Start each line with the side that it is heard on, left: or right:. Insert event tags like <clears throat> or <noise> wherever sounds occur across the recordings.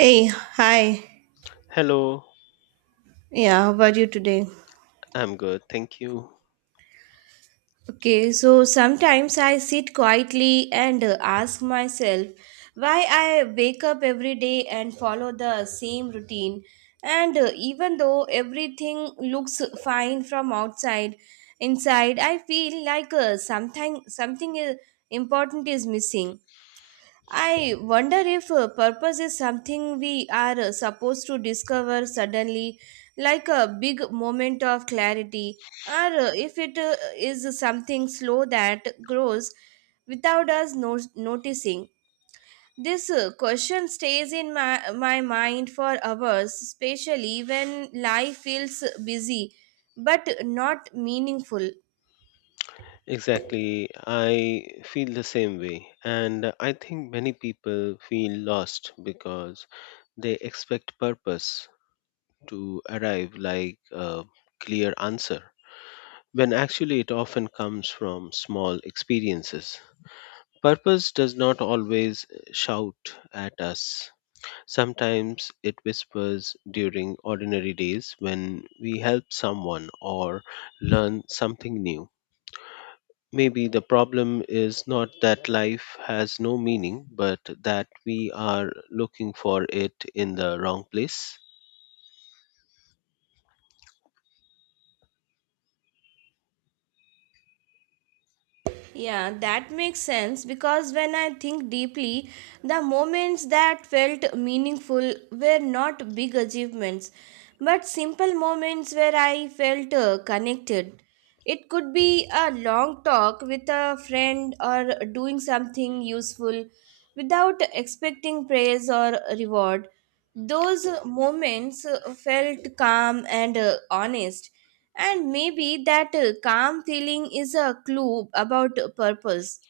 right: Hey, hi.
left: Hello,
right: Yeah, how about you today?
left: I'm good, thank you.
right: Okay, so sometimes I sit quietly and ask myself why I wake up every day and follow the same routine. And Even though everything looks fine from outside, inside I feel like something something important is missing. I wonder if purpose is something we are supposed to discover suddenly, like a big moment of clarity, or if it is something slow that grows without us noticing. This question stays in my mind for hours, especially when life feels busy but not meaningful.
left: Exactly, I feel the same way, and I think many people feel lost because they expect purpose to arrive like a clear answer, when actually it often comes from small experiences. Purpose does not always shout at us. Sometimes it whispers during ordinary days when we help someone or learn something new. Maybe the problem is not that life has no meaning, but that we are looking for it in the wrong place.
right: Yeah, that makes sense because when I think deeply, the moments that felt meaningful were not big achievements, but simple moments where I felt connected. It could be a long talk with a friend or doing something useful without expecting praise or reward. Those moments felt calm and honest, and maybe that calm feeling is a clue about purpose.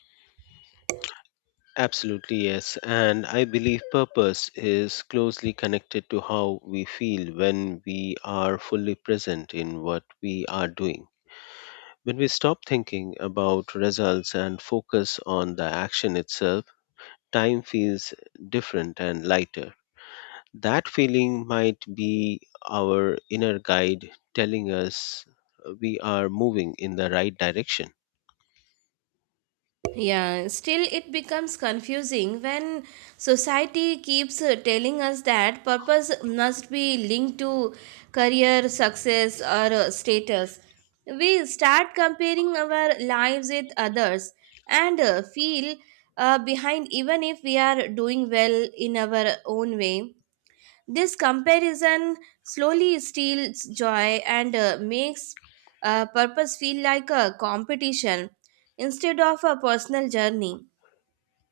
left: Absolutely, yes. And I believe purpose is closely connected to how we feel when we are fully present in what we are doing. When we stop thinking about results and focus on the action itself, time feels different and lighter. That feeling might be our inner guide telling us we are moving in the right direction.
right: Yeah, still it becomes confusing when society keeps telling us that purpose must be linked to career, success, or status. We start comparing our lives with others and feel behind even if we are doing well in our own way. This comparison slowly steals joy and makes purpose feel like a competition instead of a personal journey.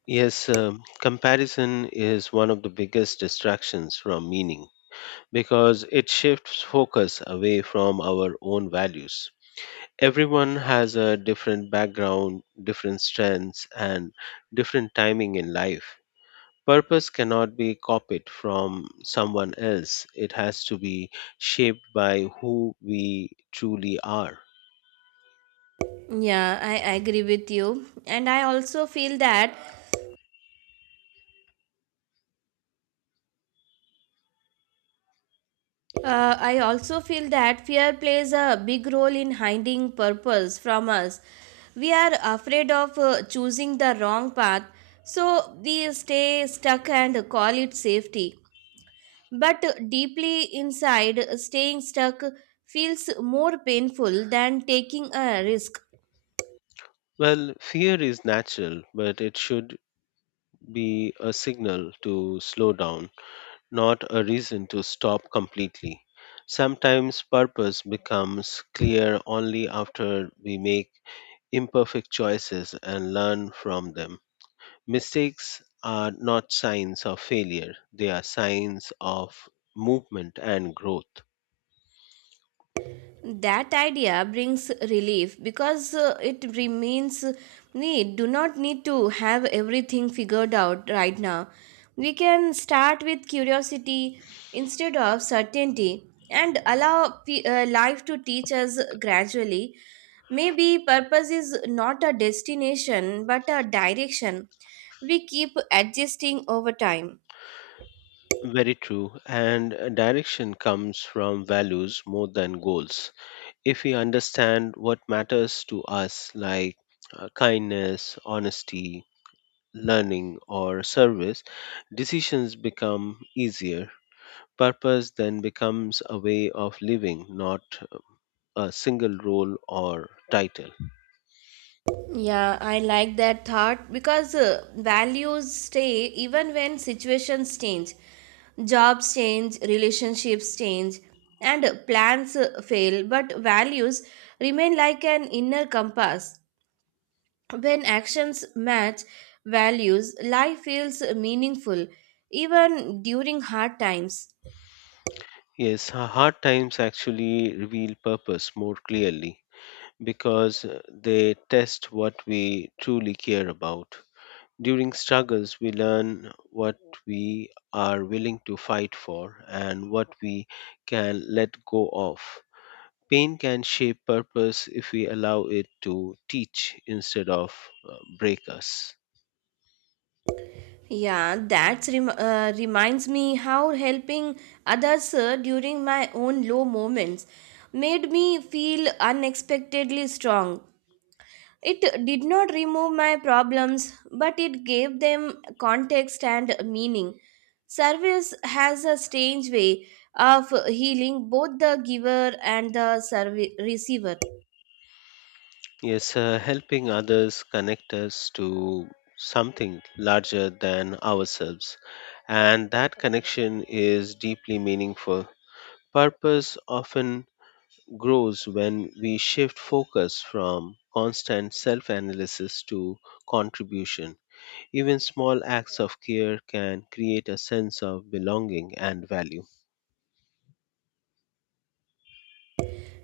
left: Yes, comparison is one of the biggest distractions from meaning because it shifts focus away from our own values. Everyone has a different background, different strengths, and different timing in life. Purpose cannot be copied from someone else. It has to be shaped by who we truly are.
right: Yeah, I agree with you, and I also feel that fear plays a big role in hiding purpose from us. We are afraid of choosing the wrong path, so we stay stuck and call it safety. But deeply inside, staying stuck feels more painful than taking a risk.
left: Well, fear is natural, but it should be a signal to slow down, not a reason to stop completely. Sometimes purpose becomes clear only after we make imperfect choices and learn from them. Mistakes are not signs of failure, they are signs of movement and growth.
right: That idea brings relief because it remains we do not need to have everything figured out right now. We can start with curiosity instead of certainty and allow life to teach us gradually. Maybe purpose is not a destination but a direction we keep adjusting over time.
left: Very true. And direction comes from values more than goals. If we understand what matters to us, like kindness, honesty, learning, or service, decisions become easier. Purpose then becomes a way of living, not a single role or title.
right: Yeah, I like that thought because values stay even when situations change. Jobs change, relationships change, and plans fail, but values remain like an inner compass. When actions match values, life feels meaningful even during hard times.
left: Yes, hard times actually reveal purpose more clearly because they test what we truly care about. During struggles, we learn what we are willing to fight for and what we can let go of. Pain can shape purpose if we allow it to teach instead of break us.
right: Yeah, that reminds me how helping others during my own low moments made me feel unexpectedly strong. It did not remove my problems, but it gave them context and meaning. Service has a strange way of healing both the giver and the receiver.
left: Yes, helping others connect us to something larger than ourselves. And that connection is deeply meaningful. Purpose often grows when we shift focus from constant self analysis to contribution. Even small acts of care can create a sense of belonging and value.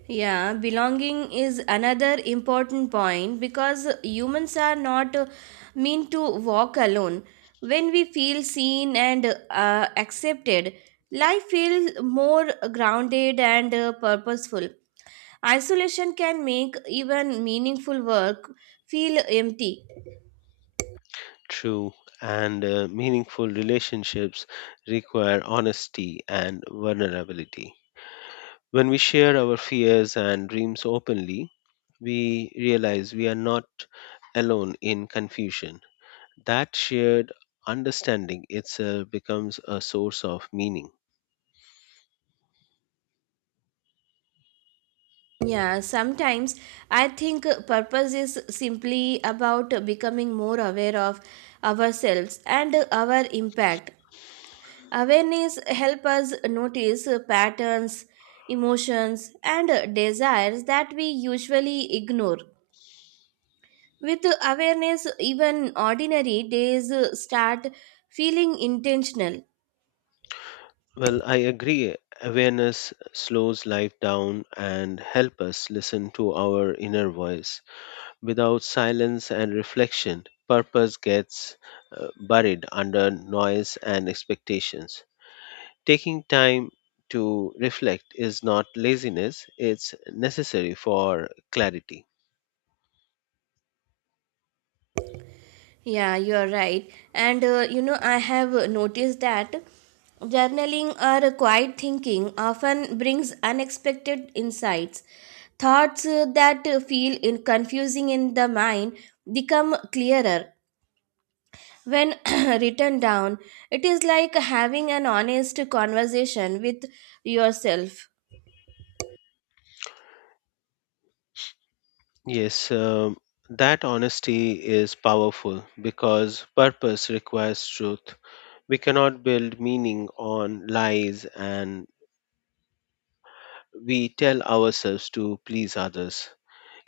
right: Yeah, belonging is another important point because humans are not meant to walk alone. When we feel seen and accepted, life feels more grounded and purposeful. Isolation can make even meaningful work feel empty.
left: True, and meaningful relationships require honesty and vulnerability. When we share our fears and dreams openly, we realize we are not alone in confusion. That shared understanding itself becomes a source of meaning.
right: Yeah, sometimes I think purpose is simply about becoming more aware of ourselves and our impact. Awareness help us notice patterns, emotions and desires that we usually ignore. With awareness even ordinary days start feeling intentional.
left: Well, I agree. Awareness slows life down and helps us listen to our inner voice. Without silence and reflection, purpose gets buried under noise and expectations. Taking time to reflect is not laziness, it's necessary for clarity.
right: Yeah, you are right. And I have noticed that journaling or quiet thinking often brings unexpected insights. Thoughts that feel in confusing in the mind become clearer when <clears throat> written down, it is like having an honest conversation with yourself.
left: Yes, that honesty is powerful because purpose requires truth. We cannot build meaning on lies and we tell ourselves to please others.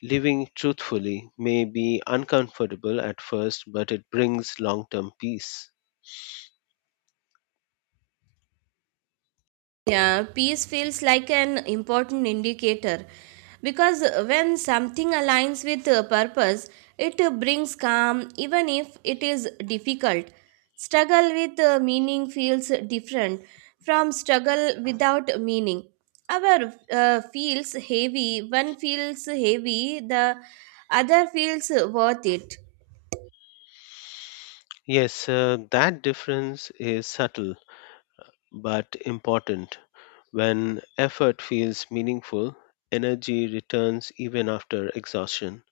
left: Living truthfully may be uncomfortable at first, but it brings long term peace.
right: Yeah, peace feels like an important indicator because when something aligns with a purpose, it brings calm even if it is difficult. Struggle with meaning feels different from struggle without meaning. One feels heavy, the other feels worth it.
left: Yes, that difference is subtle but important. When effort feels meaningful, energy returns even after exhaustion.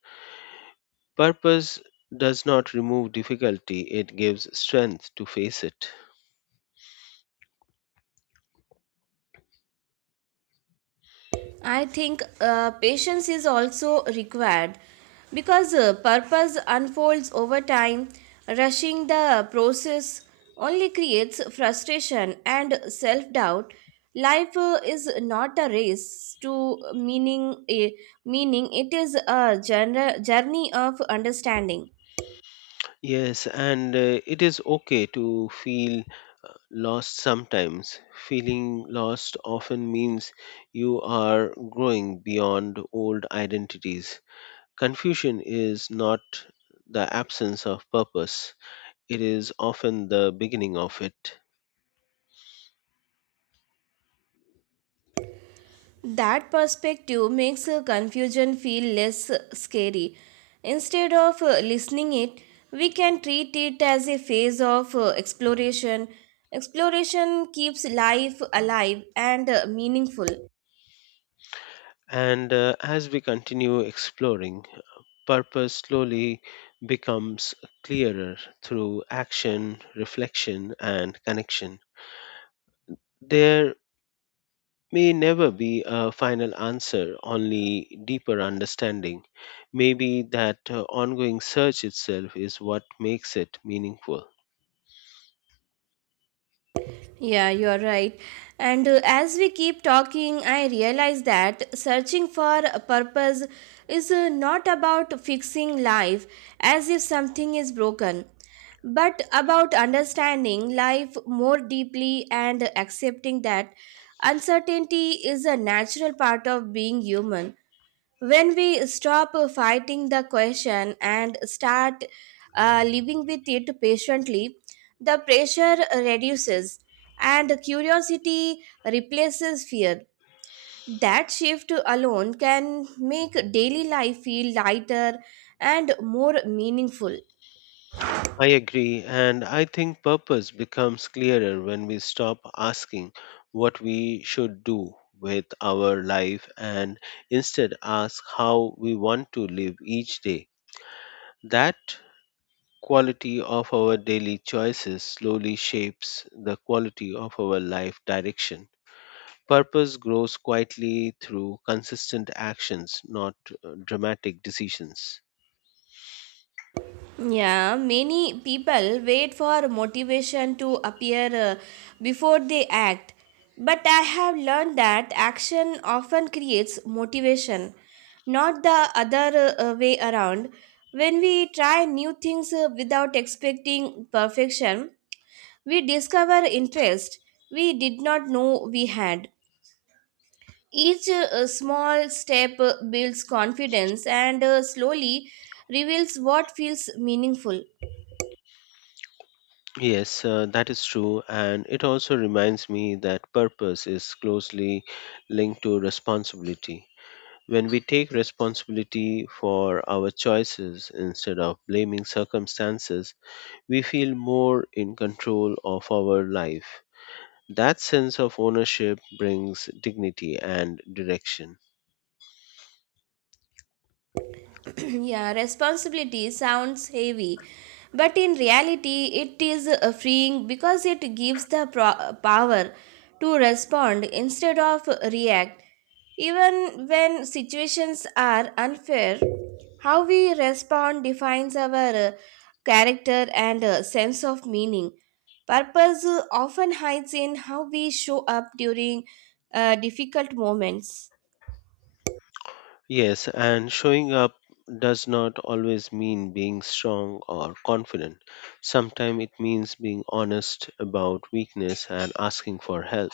left: Purpose does not remove difficulty, it gives strength to face it.
right: I think patience is also required because purpose unfolds over time. Rushing the process only creates frustration and self doubt. Life is not a race to meaning, it is a journey of understanding.
left: Yes, and it is okay to feel lost sometimes. Feeling lost often means you are growing beyond old identities. Confusion is not the absence of purpose, it is often the beginning of it.
right: That perspective makes confusion feel less scary. Instead of listening it, we can treat it as a phase of exploration. Exploration keeps life alive and meaningful.
left: And as we continue exploring, purpose slowly becomes clearer through action, reflection, and connection. There may never be a final answer, only deeper understanding. Maybe that ongoing search itself is what makes it meaningful.
right: Yeah, you are right. And as we keep talking, I realize that searching for a purpose is not about fixing life as if something is broken, but about understanding life more deeply and accepting that uncertainty is a natural part of being human. When we stop fighting the question and start living with it patiently, the pressure reduces and curiosity replaces fear. That shift alone can make daily life feel lighter and more meaningful.
left: I agree, and I think purpose becomes clearer when we stop asking what we should do with our life and instead ask how we want to live each day. That quality of our daily choices slowly shapes the quality of our life direction. Purpose grows quietly through consistent actions, not dramatic decisions.
right: Yeah, many people wait for motivation to appear before they act. But I have learned that action often creates motivation, not the other way around. When we try new things without expecting perfection, we discover interest we did not know we had. Each small step builds confidence and slowly reveals what feels meaningful.
left: Yes, that is true. And it also reminds me that purpose is closely linked to responsibility. When we take responsibility for our choices instead of blaming circumstances, we feel more in control of our life. That sense of ownership brings dignity and direction.
right: <clears throat> Yeah, responsibility sounds heavy, but in reality, it is freeing because it gives the power to respond instead of react. Even when situations are unfair, how we respond defines our uh, character and sense of meaning. Purpose often hides in how we show up during difficult moments.
left: Yes, and showing up does not always mean being strong or confident. Sometimes it means being honest about weakness and asking for help.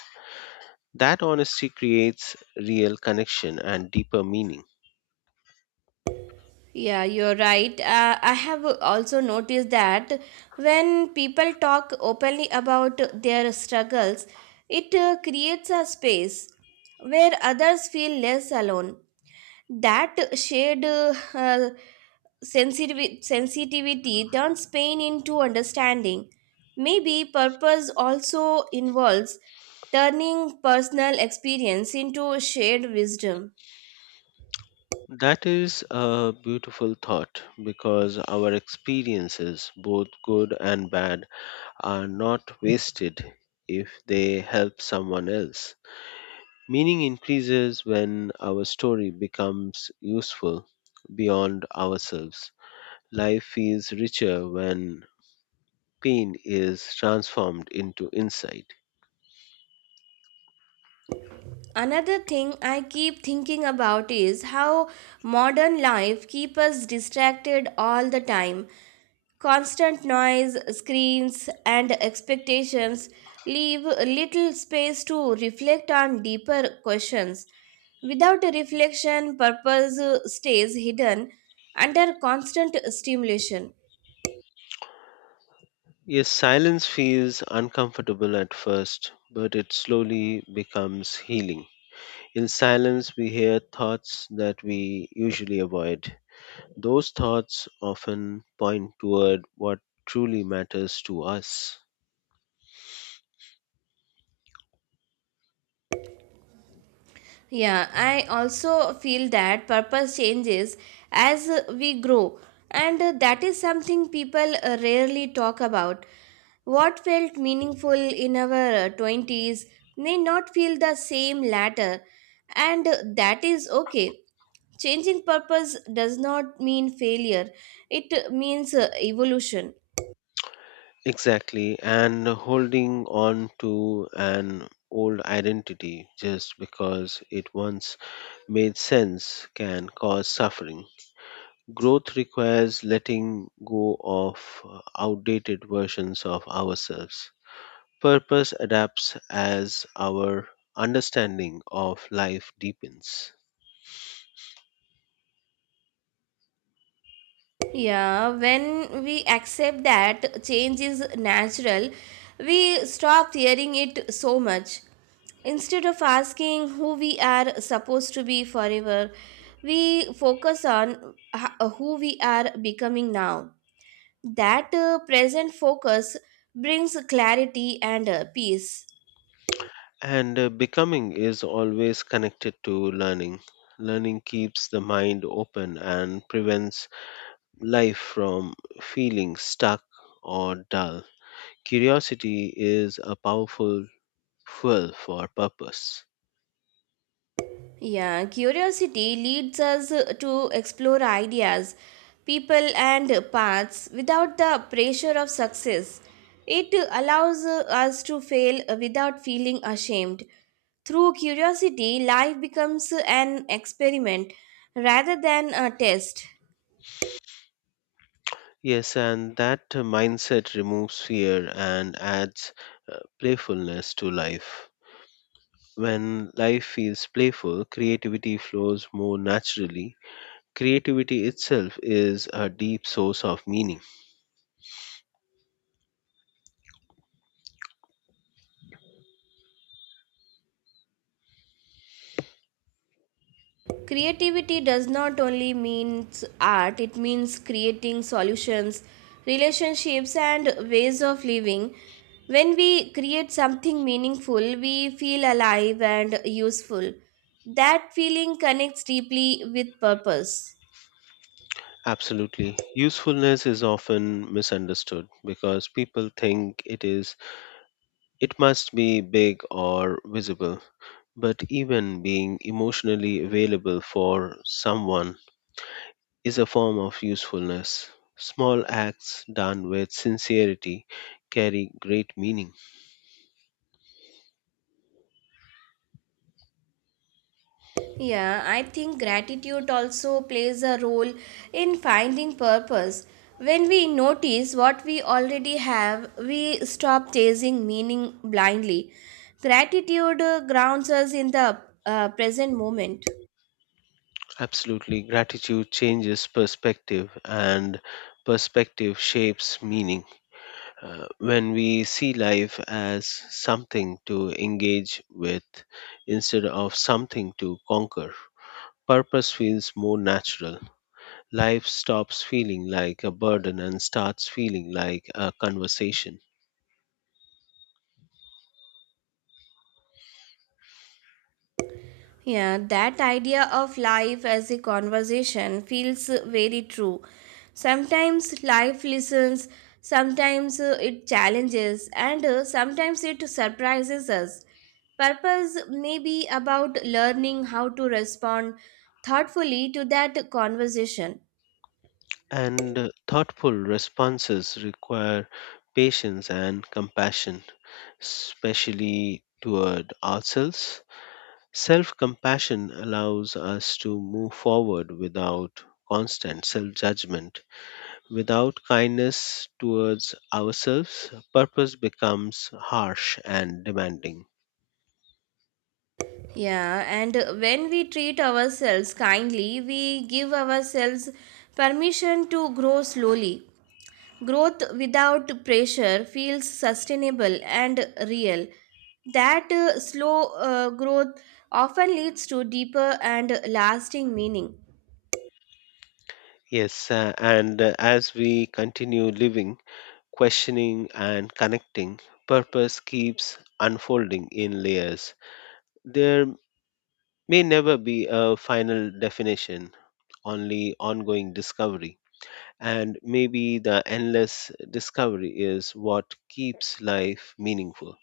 left: That honesty creates real connection and deeper meaning.
right: Yeah, you're right. I have also noticed that when people talk openly about their struggles, it creates a space where others feel less alone. That shared sensitivity turns pain into understanding. Maybe purpose also involves turning personal experience into shared wisdom.
left: That is a beautiful thought because our experiences, both good and bad, are not wasted if they help someone else. Meaning increases when our story becomes useful beyond ourselves. Life feels richer when pain is transformed into insight.
right: Another thing I keep thinking about is how modern life keeps us distracted all the time. Constant noise, screens, and expectations leave little space to reflect on deeper questions. Without a reflection, purpose stays hidden under constant stimulation.
left: Yes, silence feels uncomfortable at first, but it slowly becomes healing. In silence, we hear thoughts that we usually avoid. Those thoughts often point toward what truly matters to us.
right: Yeah, I also feel that purpose changes as we grow, and that is something people rarely talk about. What felt meaningful in our 20s may not feel the same later, and that is okay. Changing purpose does not mean failure, it means evolution.
left: Exactly, and holding on to an old identity just because it once made sense can cause suffering. Growth requires letting go of outdated versions of ourselves. Purpose adapts as our understanding of life deepens.
right: Yeah, when we accept that change is natural, we stop fearing it so much. Instead of asking who we are supposed to be forever, we focus on who we are becoming now. That present focus brings clarity and peace.
left: And becoming is always connected to learning. Learning keeps the mind open and prevents life from feeling stuck or dull. Curiosity is a powerful fuel for purpose.
right: Yeah, curiosity leads us to explore ideas, people, and paths without the pressure of success. It allows us to fail without feeling ashamed. Through curiosity, life becomes an experiment rather than a test.
left: Yes, and that mindset removes fear and adds playfulness to life. When life feels playful, creativity flows more naturally. Creativity itself is a deep source of meaning.
right: Creativity does not only mean art, it means creating solutions, relationships, and ways of living. When we create something meaningful, we feel alive and useful. That feeling connects deeply with purpose.
left: Absolutely. Usefulness is often misunderstood because people think it must be big or visible, but even being emotionally available for someone is a form of usefulness. Small acts done with sincerity carry great meaning.
right: Yeah, I think gratitude also plays a role in finding purpose. When we notice what we already have, we stop chasing meaning blindly. Gratitude grounds us in the present moment.
left: Absolutely, gratitude changes perspective, and perspective shapes meaning. When we see life as something to engage with instead of something to conquer, purpose feels more natural. Life stops feeling like a burden and starts feeling like a conversation.
right: Yeah, that idea of life as a conversation feels very true. Sometimes life listens, sometimes it challenges, and sometimes it surprises us. Purpose may be about learning how to respond thoughtfully to that conversation.
left: And thoughtful responses require patience and compassion, especially toward ourselves. Self compassion allows us to move forward without constant self judgment. Without kindness towards ourselves, purpose becomes harsh and demanding.
right: Yeah, and when we treat ourselves kindly, we give ourselves permission to grow slowly. Growth without pressure feels sustainable and real. That slow growth often leads to deeper and lasting meaning.
left: Yes, and as we continue living, questioning and connecting, purpose keeps unfolding in layers. There may never be a final definition, only ongoing discovery. And maybe the endless discovery is what keeps life meaningful.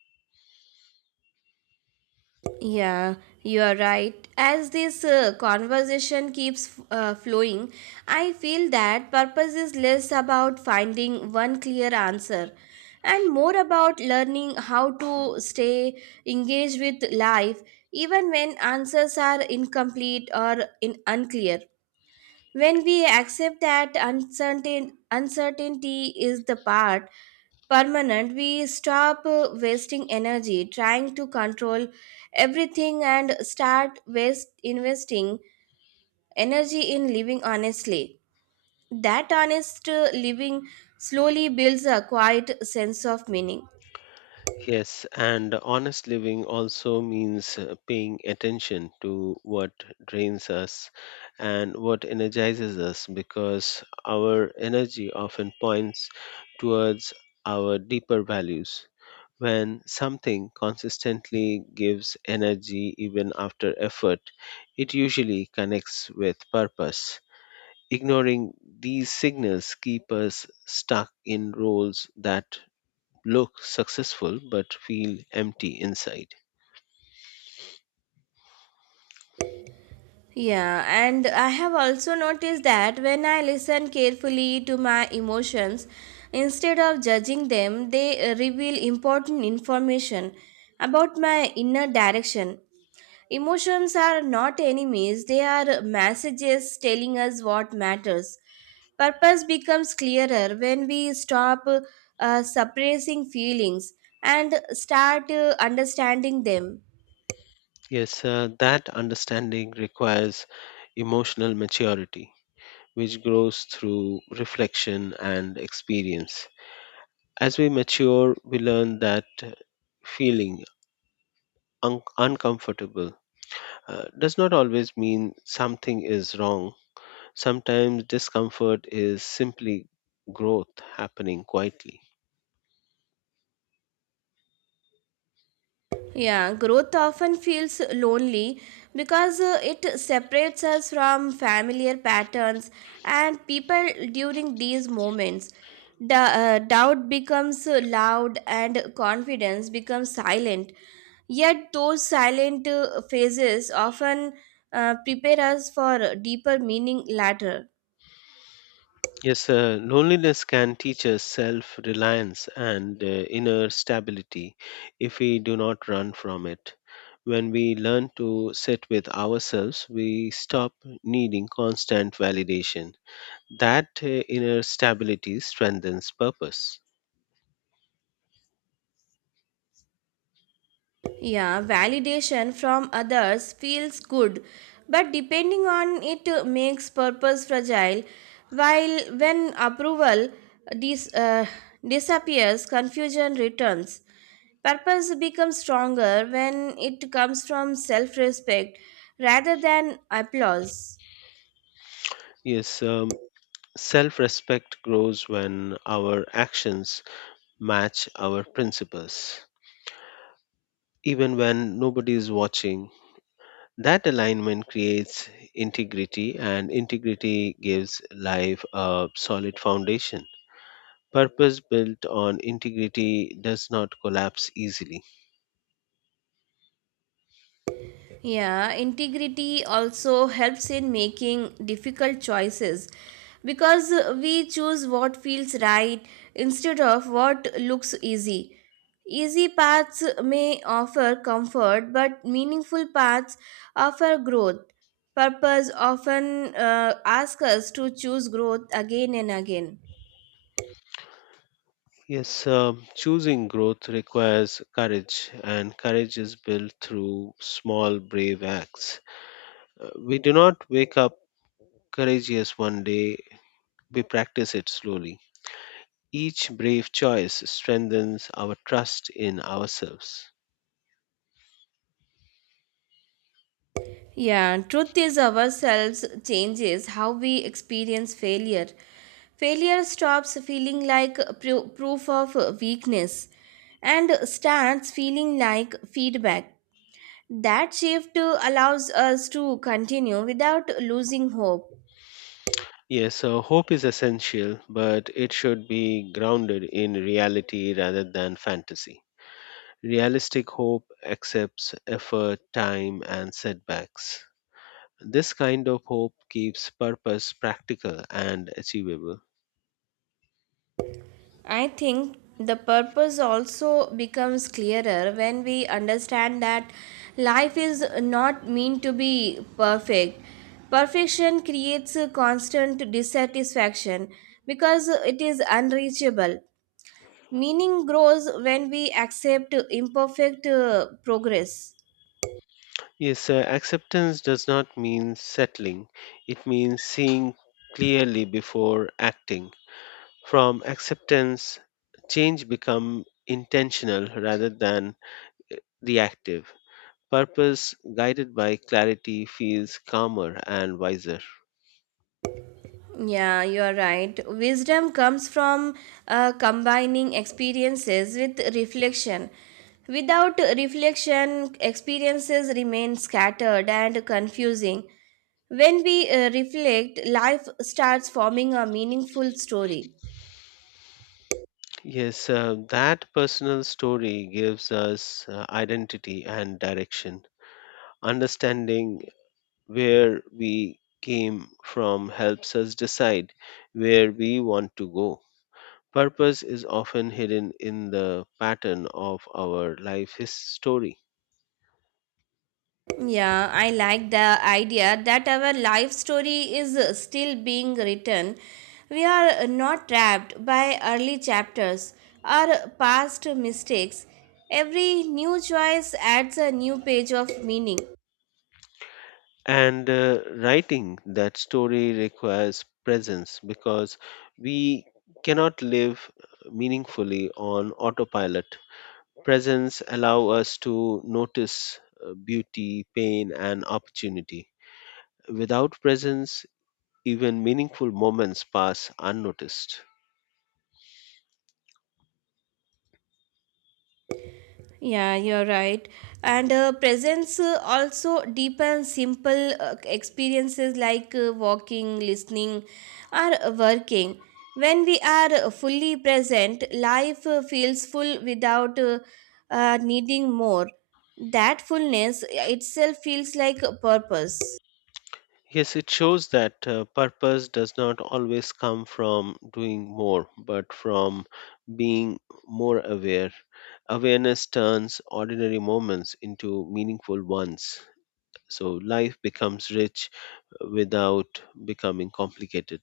right: Yeah, you are right. As this conversation keeps flowing, I feel that purpose is less about finding one clear answer and more about learning how to stay engaged with life even when answers are incomplete or in unclear. When we accept that uncertainty is the part permanent, we stop wasting energy trying to control everything and start investing energy in living honestly. That honest living slowly builds a quiet sense of meaning.
left: Yes, and honest living also means paying attention to what drains us and what energizes us because our energy often points towards our deeper values. When something consistently gives energy even after effort, it usually connects with purpose. Ignoring these signals keep us stuck in roles that look successful but feel empty inside.
right: Yeah, and I have also noticed that when I listen carefully to my emotions, instead of judging them, they reveal important information about my inner direction. Emotions are not enemies, they are messages telling us what matters. Purpose becomes clearer when we stop suppressing feelings and start understanding them.
left: Yes, that understanding requires emotional maturity, which grows through reflection and experience. As we mature, we learn that feeling uncomfortable does not always mean something is wrong. Sometimes discomfort is simply growth happening quietly.
right: Yeah, growth often feels lonely because it separates us from familiar patterns and people during these moments. The, doubt becomes loud and confidence becomes silent. Yet, those silent phases often prepare us for deeper meaning later.
left: Yes, loneliness can teach us self reliance and inner stability if we do not run from it. When we learn to sit with ourselves, we stop needing constant validation. That inner stability strengthens purpose.
right: Yeah, validation from others feels good, but depending on it makes purpose fragile, while when approval dis- uh, disappears, confusion returns. Purpose becomes stronger when it comes from self respect rather than applause.
left: Yes, self respect grows when our actions match our principles. Even when nobody is watching, that alignment creates integrity, and integrity gives life a solid foundation. Purpose built on integrity does not collapse easily.
right: Yeah, integrity also helps in making difficult choices because we choose what feels right instead of what looks easy. Easy paths may offer comfort, but meaningful paths offer growth. Purpose often asks us to choose growth again and again.
left: Yes, choosing growth requires courage, and courage is built through small, brave acts. We do not wake up courageous one day, we practice it slowly. Each brave choice strengthens our trust in ourselves.
right: Yeah, truth is ourselves changes how we experience failure. Failure stops feeling like proof of weakness and starts feeling like feedback. That shift allows us to continue without losing hope.
left: Yes, so hope is essential, but it should be grounded in reality rather than fantasy. Realistic hope accepts effort, time, and setbacks. This kind of hope keeps purpose practical and achievable.
right: I think the purpose also becomes clearer when we understand that life is not meant to be perfect. Perfection creates a constant dissatisfaction because it is unreachable. Meaning grows when we accept imperfect progress.
left: Yes, acceptance does not mean settling, it means seeing clearly before acting. From acceptance, change becomes intentional rather than reactive. Purpose guided by clarity feels calmer and wiser.
right: Yeah, you are right. Wisdom comes from combining experiences with reflection. Without reflection, experiences remain scattered and confusing. When we reflect, life starts forming a meaningful story.
left: Yes, that personal story gives us identity and direction. Understanding where we came from helps us decide where we want to go. Purpose is often hidden in the pattern of our life his story.
right: Yeah, I like the idea that our life story is still being written. We are not trapped by early chapters or past mistakes. Every new choice adds a new page of meaning.
left: And writing that story requires presence because we cannot live meaningfully on autopilot. Presence allow us to notice beauty, pain, and opportunity. Without presence, even meaningful moments pass unnoticed.
right: Yeah, you're right. And presence also deepen simple experiences like walking, listening, or working. When we are fully present, life feels full without needing more. That fullness itself feels like a purpose.
left: Yes, it shows that purpose does not always come from doing more, but from being more aware. Awareness turns ordinary moments into meaningful ones. So life becomes rich without becoming complicated.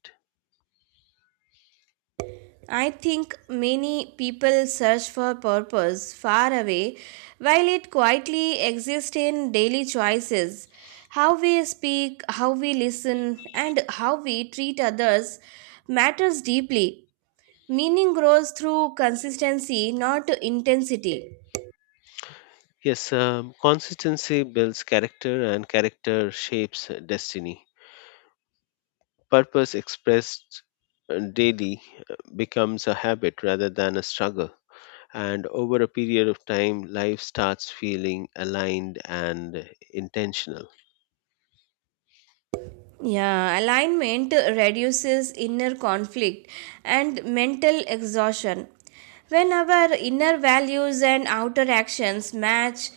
right: I think many people search for purpose far away while it quietly exists in daily choices. How we speak, how we listen, and how we treat others matters deeply. Meaning grows through consistency, not intensity.
left: Yes, consistency builds character, and character shapes destiny. Purpose expressed daily becomes a habit rather than a struggle. And over a period of time, life starts feeling aligned and intentional.
right: Yeah, alignment reduces inner conflict and mental exhaustion. When our inner values and outer actions match,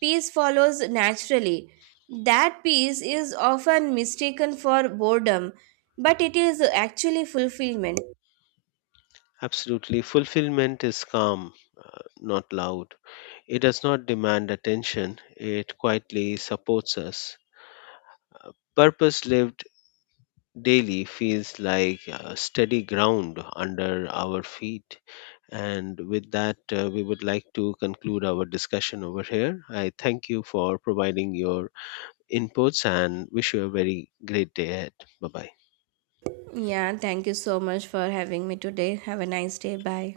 right: peace follows naturally. That peace is often mistaken for boredom, but it is actually fulfillment.
left: Absolutely, fulfillment is calm, not loud. It does not demand attention, it quietly supports us. Purpose lived daily feels like a steady ground under our feet. And with that, we would like to conclude our discussion over here. I thank you for providing your inputs and wish you a very great day ahead. Bye bye.
right: Yeah, thank you so much for having me today. Have a nice day. Bye.